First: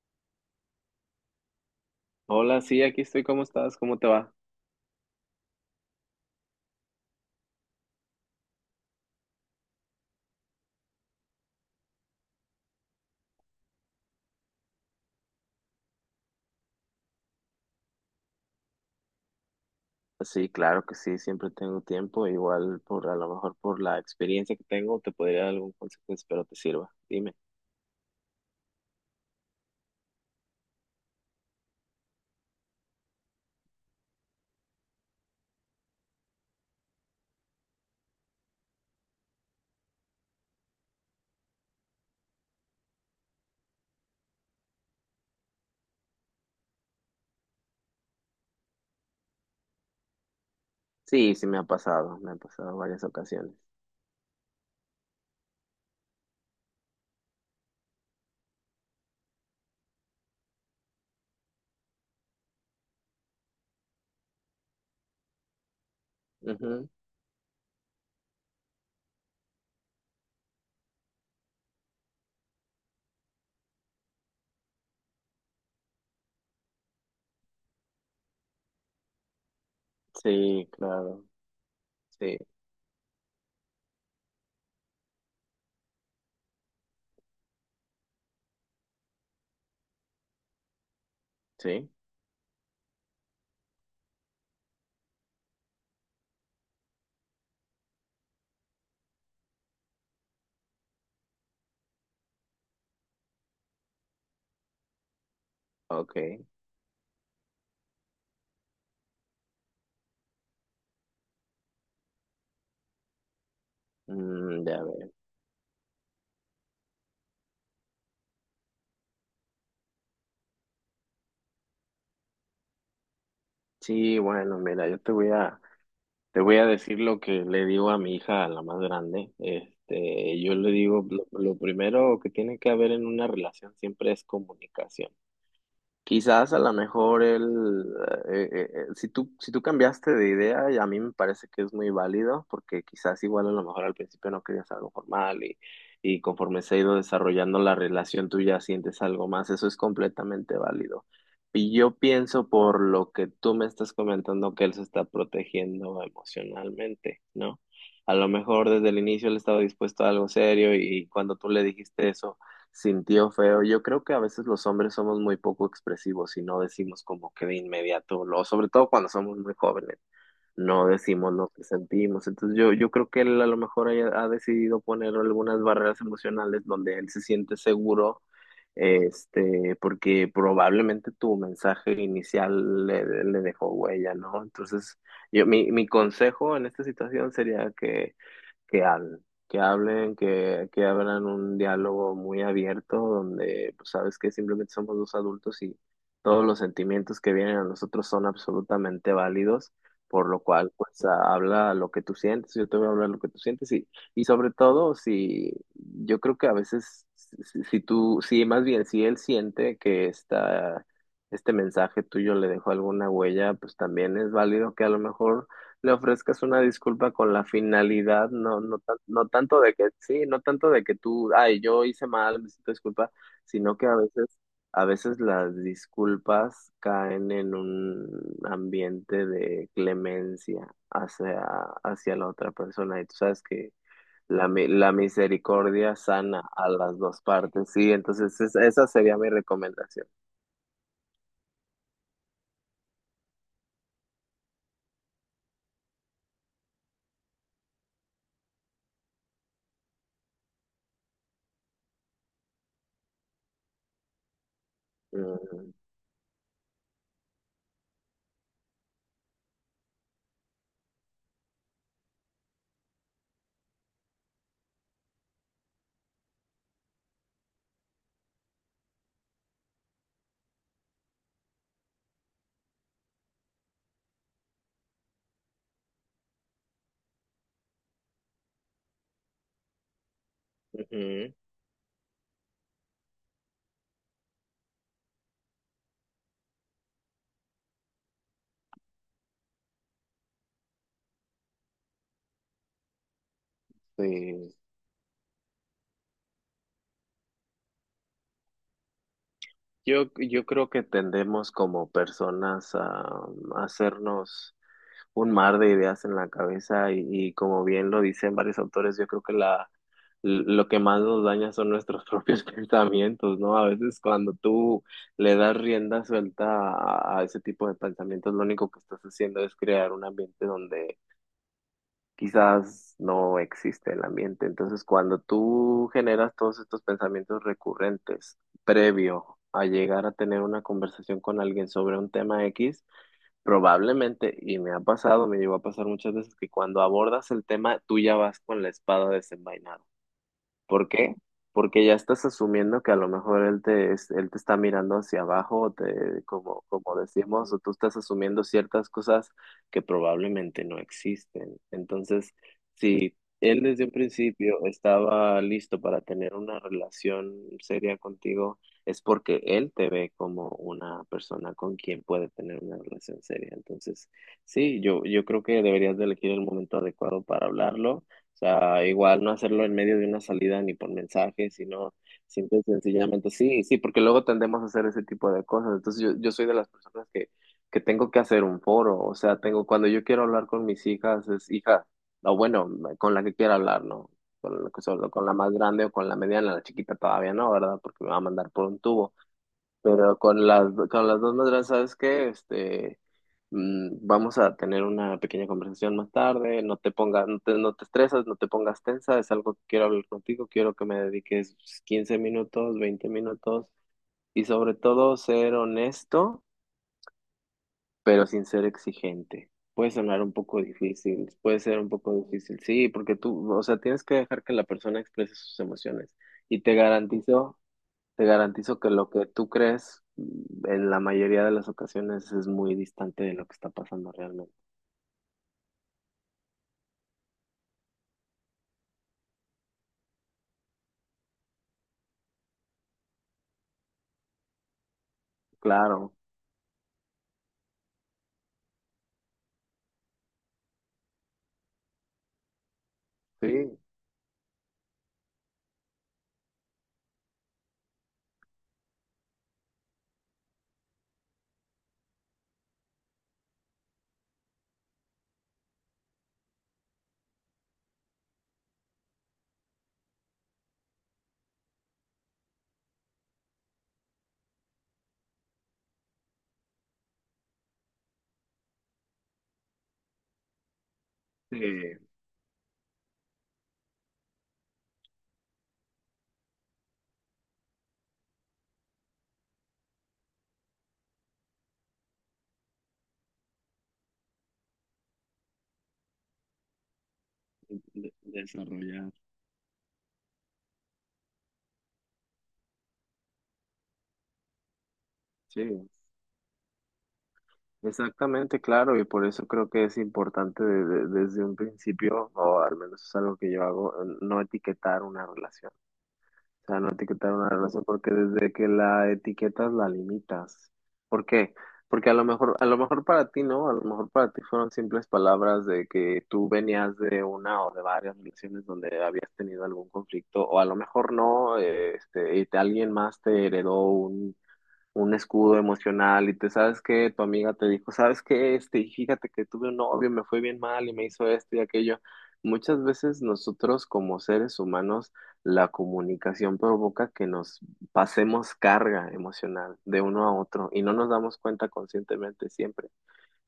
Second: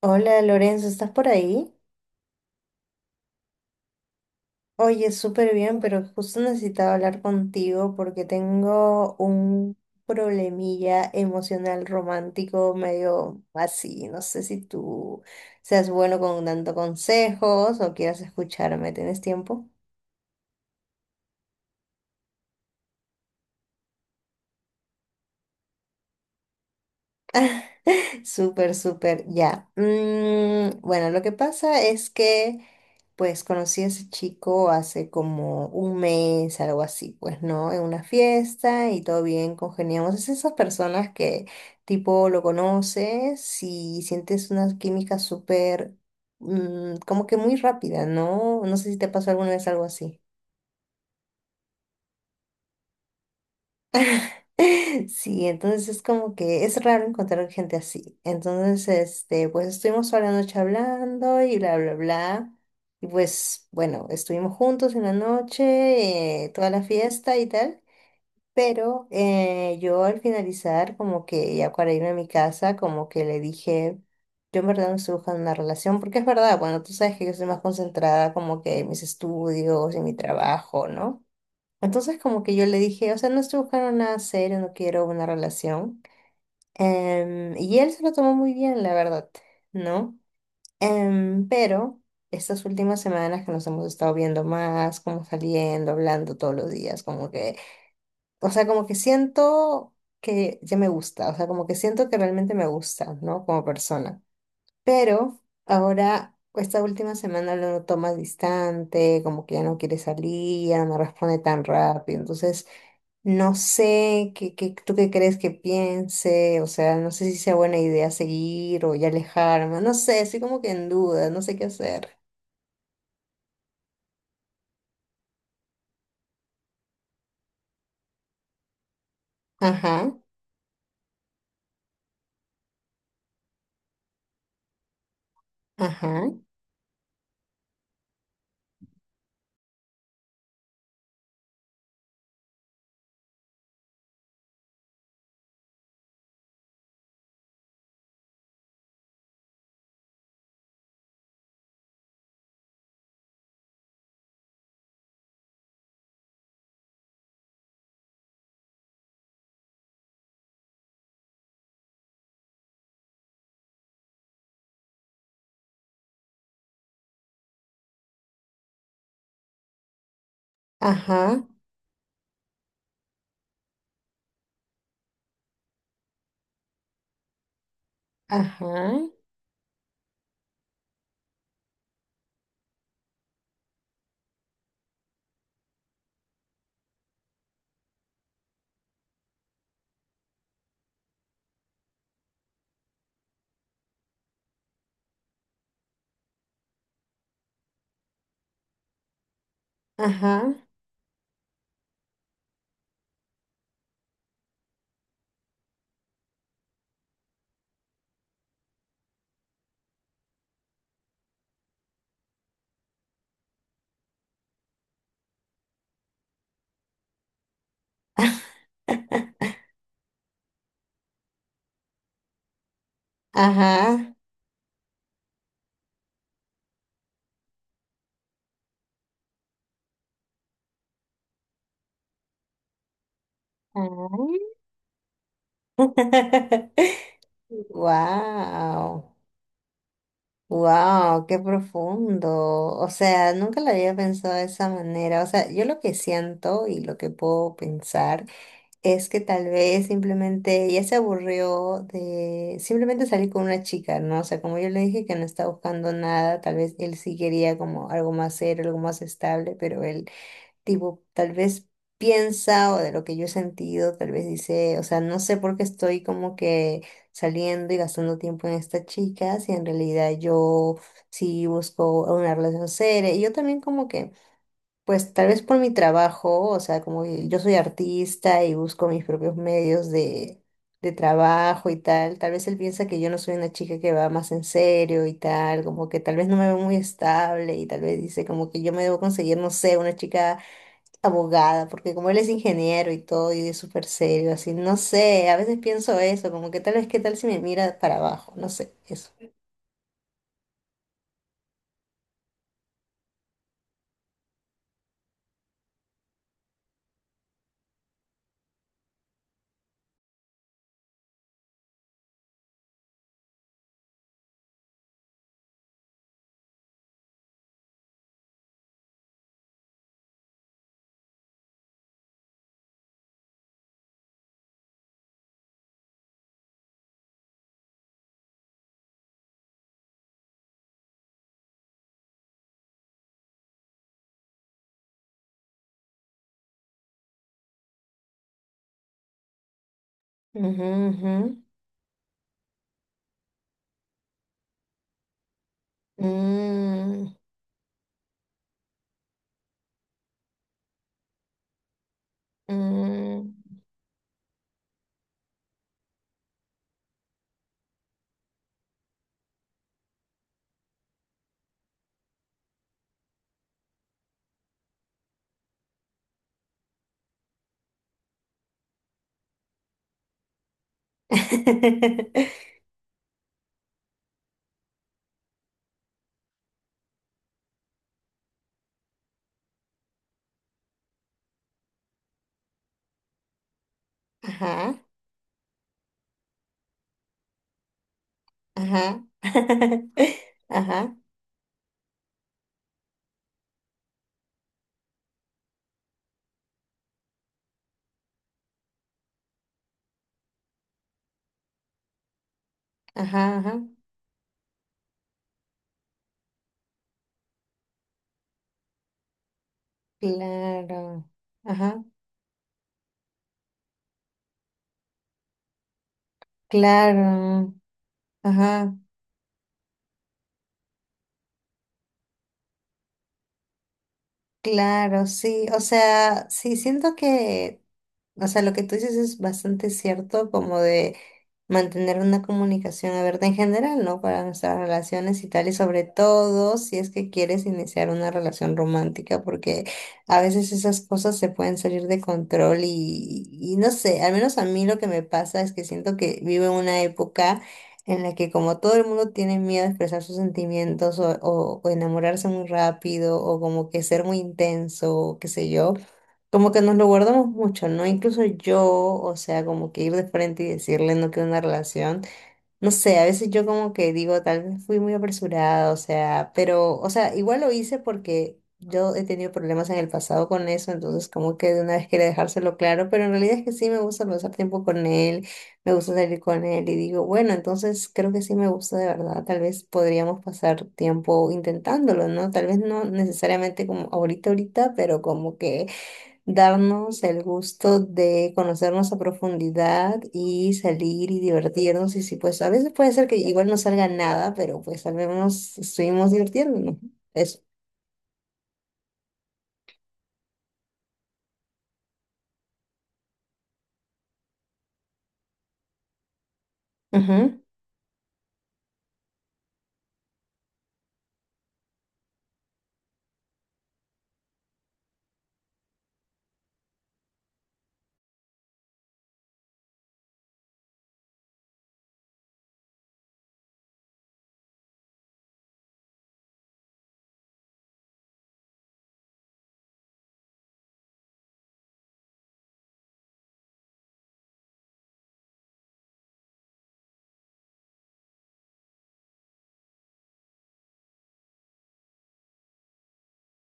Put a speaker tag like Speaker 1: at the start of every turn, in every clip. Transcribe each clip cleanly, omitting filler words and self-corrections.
Speaker 1: Hola Lorenzo, ¿estás por ahí?
Speaker 2: Hola, sí, aquí estoy. ¿Cómo estás? ¿Cómo te va?
Speaker 1: Oye, súper bien, pero justo necesitaba hablar contigo porque tengo un problemilla emocional romántico medio así. No sé si tú seas bueno con dando consejos o quieras escucharme. ¿Tienes tiempo?
Speaker 2: Sí, claro que sí, siempre tengo tiempo, igual por a lo mejor por la experiencia que tengo te podría dar algún consejo, espero te sirva. Dime.
Speaker 1: Súper, súper, ya. Bueno, lo que pasa es que, pues, conocí a ese chico hace como un mes, algo así, pues, ¿no? En una fiesta y todo bien, congeniamos. Es esas personas que, tipo, lo conoces y sientes una química súper, como que muy rápida, ¿no? No sé si te pasó alguna vez algo así.
Speaker 2: Sí, sí me ha pasado varias ocasiones.
Speaker 1: Sí, entonces es como que es raro encontrar gente así. Entonces, este, pues estuvimos toda la noche hablando y bla, bla, bla. Y pues, bueno, estuvimos juntos en la noche, toda la
Speaker 2: Ujú.
Speaker 1: fiesta y tal. Pero yo al finalizar, como que ya para irme a mi casa, como que le dije, yo en verdad no estoy buscando una relación, porque es verdad, bueno, tú sabes que yo soy más concentrada como que en mis estudios, en mi
Speaker 2: Sí,
Speaker 1: trabajo, ¿no?
Speaker 2: claro.
Speaker 1: Entonces
Speaker 2: Sí,
Speaker 1: como que yo le dije, o sea, no estoy buscando nada serio, no quiero una relación. Y él se lo tomó muy bien, la verdad, ¿no?
Speaker 2: sí.
Speaker 1: Pero estas últimas semanas que nos hemos estado viendo más, como saliendo, hablando todos los días, como que, o sea, como que siento que ya me gusta, o sea, como que siento que realmente me gusta, ¿no? Como persona. Pero ahora,
Speaker 2: Ok.
Speaker 1: esta última semana lo noto más distante, como que ya no quiere salir, ya no me responde tan rápido, entonces... No sé, ¿qué, qué-
Speaker 2: Ya
Speaker 1: tú qué
Speaker 2: veo.
Speaker 1: crees que piense? O sea, no sé si sea buena idea seguir o ya alejarme. No sé, estoy como que en duda, no sé qué hacer.
Speaker 2: Sí, bueno, mira, yo te voy a decir lo que le digo a mi hija, a la más grande.
Speaker 1: Ajá,
Speaker 2: Este, yo le digo lo primero que tiene que haber en una relación siempre es comunicación.
Speaker 1: ajá,
Speaker 2: Quizás a lo mejor el, si si tú cambiaste de idea, y a mí me parece que es muy válido, porque quizás igual a lo mejor al principio no querías algo formal y conforme se ha ido desarrollando la relación tú ya sientes algo más, eso es completamente válido. Y yo pienso por lo que tú me estás comentando que él se está protegiendo emocionalmente, ¿no? A lo mejor desde el inicio él estaba dispuesto a algo serio y cuando tú le dijiste eso, sintió feo. Yo creo que a veces los hombres somos muy poco expresivos y no decimos como que de inmediato, lo, sobre todo cuando somos muy jóvenes, no decimos
Speaker 1: ajá,
Speaker 2: lo que sentimos. Entonces yo creo que él a lo mejor ha decidido poner algunas barreras emocionales donde él se siente seguro,
Speaker 1: ajá,
Speaker 2: este, porque probablemente tu mensaje inicial le dejó huella, ¿no? Entonces mi consejo en esta situación sería que que hablen, que hablen, que abran un diálogo muy abierto donde, pues, sabes que simplemente somos dos adultos y todos los sentimientos que vienen a nosotros son absolutamente válidos, por lo
Speaker 1: ajá,
Speaker 2: cual, pues, habla lo que tú sientes, yo te voy a hablar lo que tú sientes y sobre todo, si yo creo que a veces, si tú, si más bien, si él siente que está... Este mensaje tuyo le dejó alguna huella, pues también es válido que a lo mejor le ofrezcas una disculpa con la finalidad, no tanto de que, sí, no tanto de que tú, ay, yo hice mal, necesito disculpa, sino que
Speaker 1: ajá,
Speaker 2: a veces las disculpas caen en un ambiente de clemencia hacia la otra persona, y tú sabes que
Speaker 1: ajá.
Speaker 2: la misericordia sana a las dos partes, sí, entonces esa
Speaker 1: Wow,
Speaker 2: sería mi recomendación.
Speaker 1: wow, qué profundo. O sea, nunca lo había pensado de esa manera. O sea, yo lo que siento y lo que puedo pensar. Es que tal vez simplemente ella se aburrió de simplemente salir con una chica, ¿no? O sea, como yo le dije que no está
Speaker 2: Mm,
Speaker 1: buscando nada, tal vez él sí quería como algo más serio, algo más estable, pero él, tipo, tal vez piensa o de lo que yo he sentido, tal vez dice, o sea, no sé por qué estoy como que saliendo y gastando tiempo en esta chica, si en realidad yo sí busco una relación seria. Y yo también como que pues tal vez por mi trabajo, o sea, como que yo soy artista y busco mis propios medios de
Speaker 2: ujú,
Speaker 1: trabajo y tal, tal vez él piensa que yo no soy una chica que va más en serio y tal, como que tal vez no me veo muy estable y tal vez dice como que yo me debo conseguir, no sé, una chica abogada, porque como él es ingeniero y todo y es súper serio, así,
Speaker 2: sí.
Speaker 1: no sé, a veces pienso eso, como que tal vez qué tal si me mira para abajo, no sé, eso.
Speaker 2: Yo creo que tendemos como personas a hacernos un mar de ideas en la cabeza y como bien lo dicen varios autores, yo creo que lo que más nos daña son nuestros propios pensamientos, ¿no? A veces cuando tú le das rienda suelta a ese tipo de pensamientos, lo único que estás haciendo es crear un ambiente donde quizás no existe el ambiente. Entonces, cuando tú generas todos estos pensamientos recurrentes previo a llegar a tener una conversación con alguien sobre un tema X, probablemente, y me ha pasado, me llegó a pasar muchas veces, que cuando abordas el tema, tú ya vas con la espada desenvainada. ¿Por qué?
Speaker 1: Ujú,
Speaker 2: Porque ya estás asumiendo que a lo mejor él él te está mirando hacia abajo, o
Speaker 1: ujú.
Speaker 2: te, como, como decimos, o tú estás asumiendo ciertas cosas que probablemente no existen. Entonces, si
Speaker 1: Mm.
Speaker 2: él desde un principio estaba listo para tener una relación seria contigo, es porque él te ve como una persona con quien puede tener una relación seria. Entonces, sí, yo creo que deberías de elegir el momento adecuado para hablarlo. O sea, igual no hacerlo en medio de una salida ni por mensaje, sino simple y sencillamente sí, sí, porque luego tendemos a hacer ese tipo de cosas. Entonces yo soy de las personas que tengo que hacer un foro, o sea, tengo, cuando yo quiero hablar con mis hijas, es hija, o bueno, con la que quiera hablar, ¿no? La
Speaker 1: Ajá.
Speaker 2: con la más grande o con la mediana, la chiquita todavía no, ¿verdad? Porque me va a mandar por un
Speaker 1: Ajá.
Speaker 2: tubo. Pero
Speaker 1: Ajá,
Speaker 2: con las dos maderas, ¿sabes qué? Este, vamos a tener una pequeña conversación más tarde, no te pongas, no te estresas, no te pongas tensa, es algo que quiero hablar contigo, quiero que me dediques 15 minutos, veinte
Speaker 1: ajá, ajá.
Speaker 2: minutos y sobre todo ser honesto, pero sin ser exigente. Puede sonar un poco
Speaker 1: Claro.
Speaker 2: difícil, puede ser
Speaker 1: Ajá,
Speaker 2: un poco difícil, sí, porque tú, o sea, tienes que dejar que la persona exprese sus emociones y
Speaker 1: claro.
Speaker 2: te
Speaker 1: Ajá,
Speaker 2: garantizo que lo que tú crees en la mayoría de las ocasiones es muy distante de lo que está pasando realmente.
Speaker 1: claro, sí. O sea, sí, siento que. O sea, lo que tú dices es bastante cierto, como de mantener una comunicación abierta en general, ¿no? Para nuestras relaciones y tal, y sobre
Speaker 2: Claro,
Speaker 1: todo si es que quieres iniciar una relación romántica, porque a veces esas cosas se pueden salir de control y no
Speaker 2: sí,
Speaker 1: sé, al menos a mí lo que me pasa es que siento que vivo en una época en la que como todo el mundo tiene miedo a expresar sus sentimientos o, o enamorarse muy rápido o como que ser muy intenso, o qué sé yo. Como que nos lo guardamos mucho, ¿no? Incluso yo, o sea, como que ir de frente y decirle no quiero una relación. No sé, a veces yo como que digo, tal vez fui muy apresurada, o sea, pero, o sea, igual lo hice porque yo he tenido problemas en el pasado con eso, entonces como que de una vez
Speaker 2: de-
Speaker 1: quería dejárselo claro, pero en realidad es que sí me gusta pasar tiempo con él, me gusta salir con él y digo, bueno, entonces creo que sí me gusta de verdad, tal vez podríamos pasar tiempo intentándolo, ¿no? Tal vez no necesariamente como ahorita, ahorita, pero como que darnos el gusto de conocernos a
Speaker 2: desarrollar.
Speaker 1: profundidad y salir y divertirnos. Y si pues a veces puede ser que igual no salga nada, pero pues al menos
Speaker 2: Sí,
Speaker 1: estuvimos divirtiéndonos. Eso.
Speaker 2: exactamente, claro, y por eso creo que es importante desde un principio, o al menos es algo que yo hago, no etiquetar una relación. O sea, no etiquetar
Speaker 1: Ujú.
Speaker 2: una relación porque desde que la etiquetas la limitas. ¿Por qué? Porque a lo mejor para ti no, a lo mejor para ti fueron simples palabras de que tú venías de una o de varias relaciones donde habías tenido algún conflicto, o a lo mejor no, este, y alguien más te heredó un escudo emocional y te sabes que tu amiga te dijo, sabes que este, y fíjate que tuve un novio, me fue bien mal y me hizo esto y aquello. Muchas veces nosotros como seres humanos, la comunicación provoca que nos pasemos carga emocional de uno a otro y no nos damos cuenta conscientemente siempre.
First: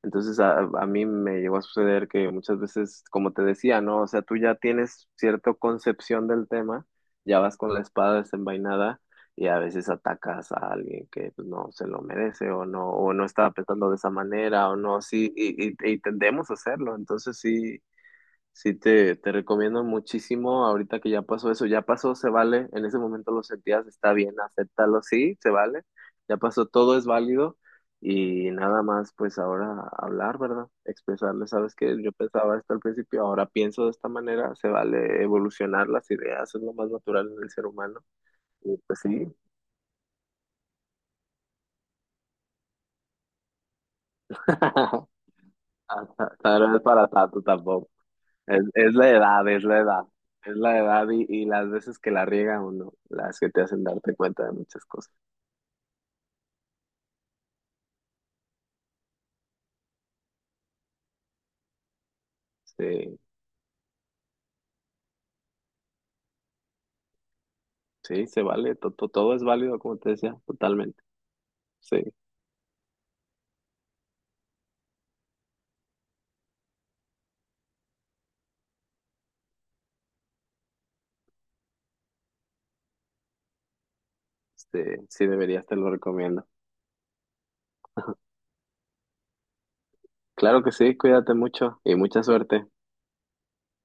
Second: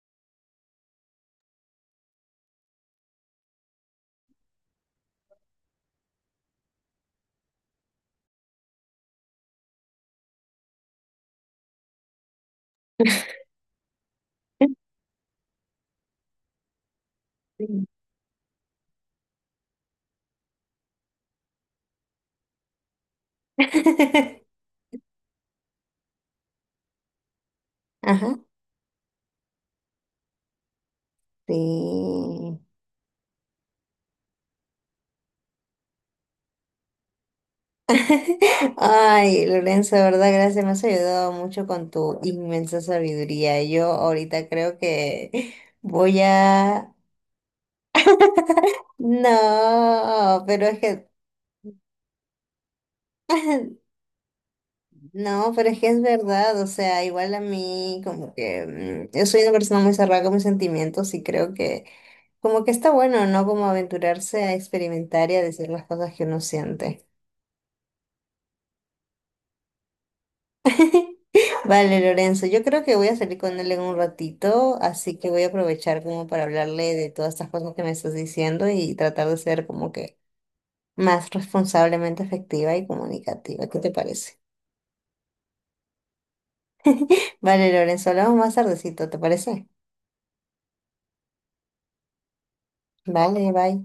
Speaker 2: Entonces a mí me llegó a suceder que muchas veces, como te decía, ¿no? O sea, tú ya tienes cierta concepción del tema, ya vas con la espada desenvainada y a veces atacas a alguien que pues, no se lo merece o no estaba pensando de esa manera o no, sí, y tendemos a hacerlo. Entonces
Speaker 1: Sí.
Speaker 2: sí. Sí, te recomiendo muchísimo ahorita que ya pasó eso, ya pasó, se vale, en ese momento lo sentías, está bien, acéptalo, sí, se vale, ya pasó, todo es válido
Speaker 1: Ajá.
Speaker 2: y nada más pues ahora hablar, ¿verdad? Expresarle, ¿sabes que Yo pensaba
Speaker 1: Sí.
Speaker 2: esto al principio, ahora pienso de esta manera, se vale evolucionar las ideas, es lo más natural en el ser humano y pues sí.
Speaker 1: Ay, Lorenzo, de verdad, gracias. Me has ayudado mucho con tu inmensa sabiduría. Yo ahorita creo que
Speaker 2: hasta-
Speaker 1: voy
Speaker 2: Hasta ahora no es
Speaker 1: a...
Speaker 2: para tanto tampoco. Es la edad, es la edad.
Speaker 1: No,
Speaker 2: Es
Speaker 1: pero es
Speaker 2: la
Speaker 1: que
Speaker 2: edad y las veces que la riega uno, las que te hacen darte cuenta de muchas cosas.
Speaker 1: no, pero es que es verdad, o sea, igual a mí como que yo soy una persona muy cerrada con mis sentimientos y creo que como que está
Speaker 2: Sí,
Speaker 1: bueno, ¿no? Como aventurarse a experimentar y a decir las cosas que uno siente.
Speaker 2: sí, se vale, todo es válido, como te decía, totalmente.
Speaker 1: Vale,
Speaker 2: Sí,
Speaker 1: Lorenzo, yo creo que voy a salir con él en un ratito, así que voy a aprovechar como para hablarle de todas estas cosas que me estás diciendo y tratar de ser como que más responsablemente efectiva y comunicativa. ¿Qué te parece?
Speaker 2: este, sí deberías, te lo recomiendo.
Speaker 1: Vale, Lorenzo, hablamos más tardecito, ¿te parece?
Speaker 2: Claro que sí, cuídate mucho y mucha suerte.
Speaker 1: Vale, bye.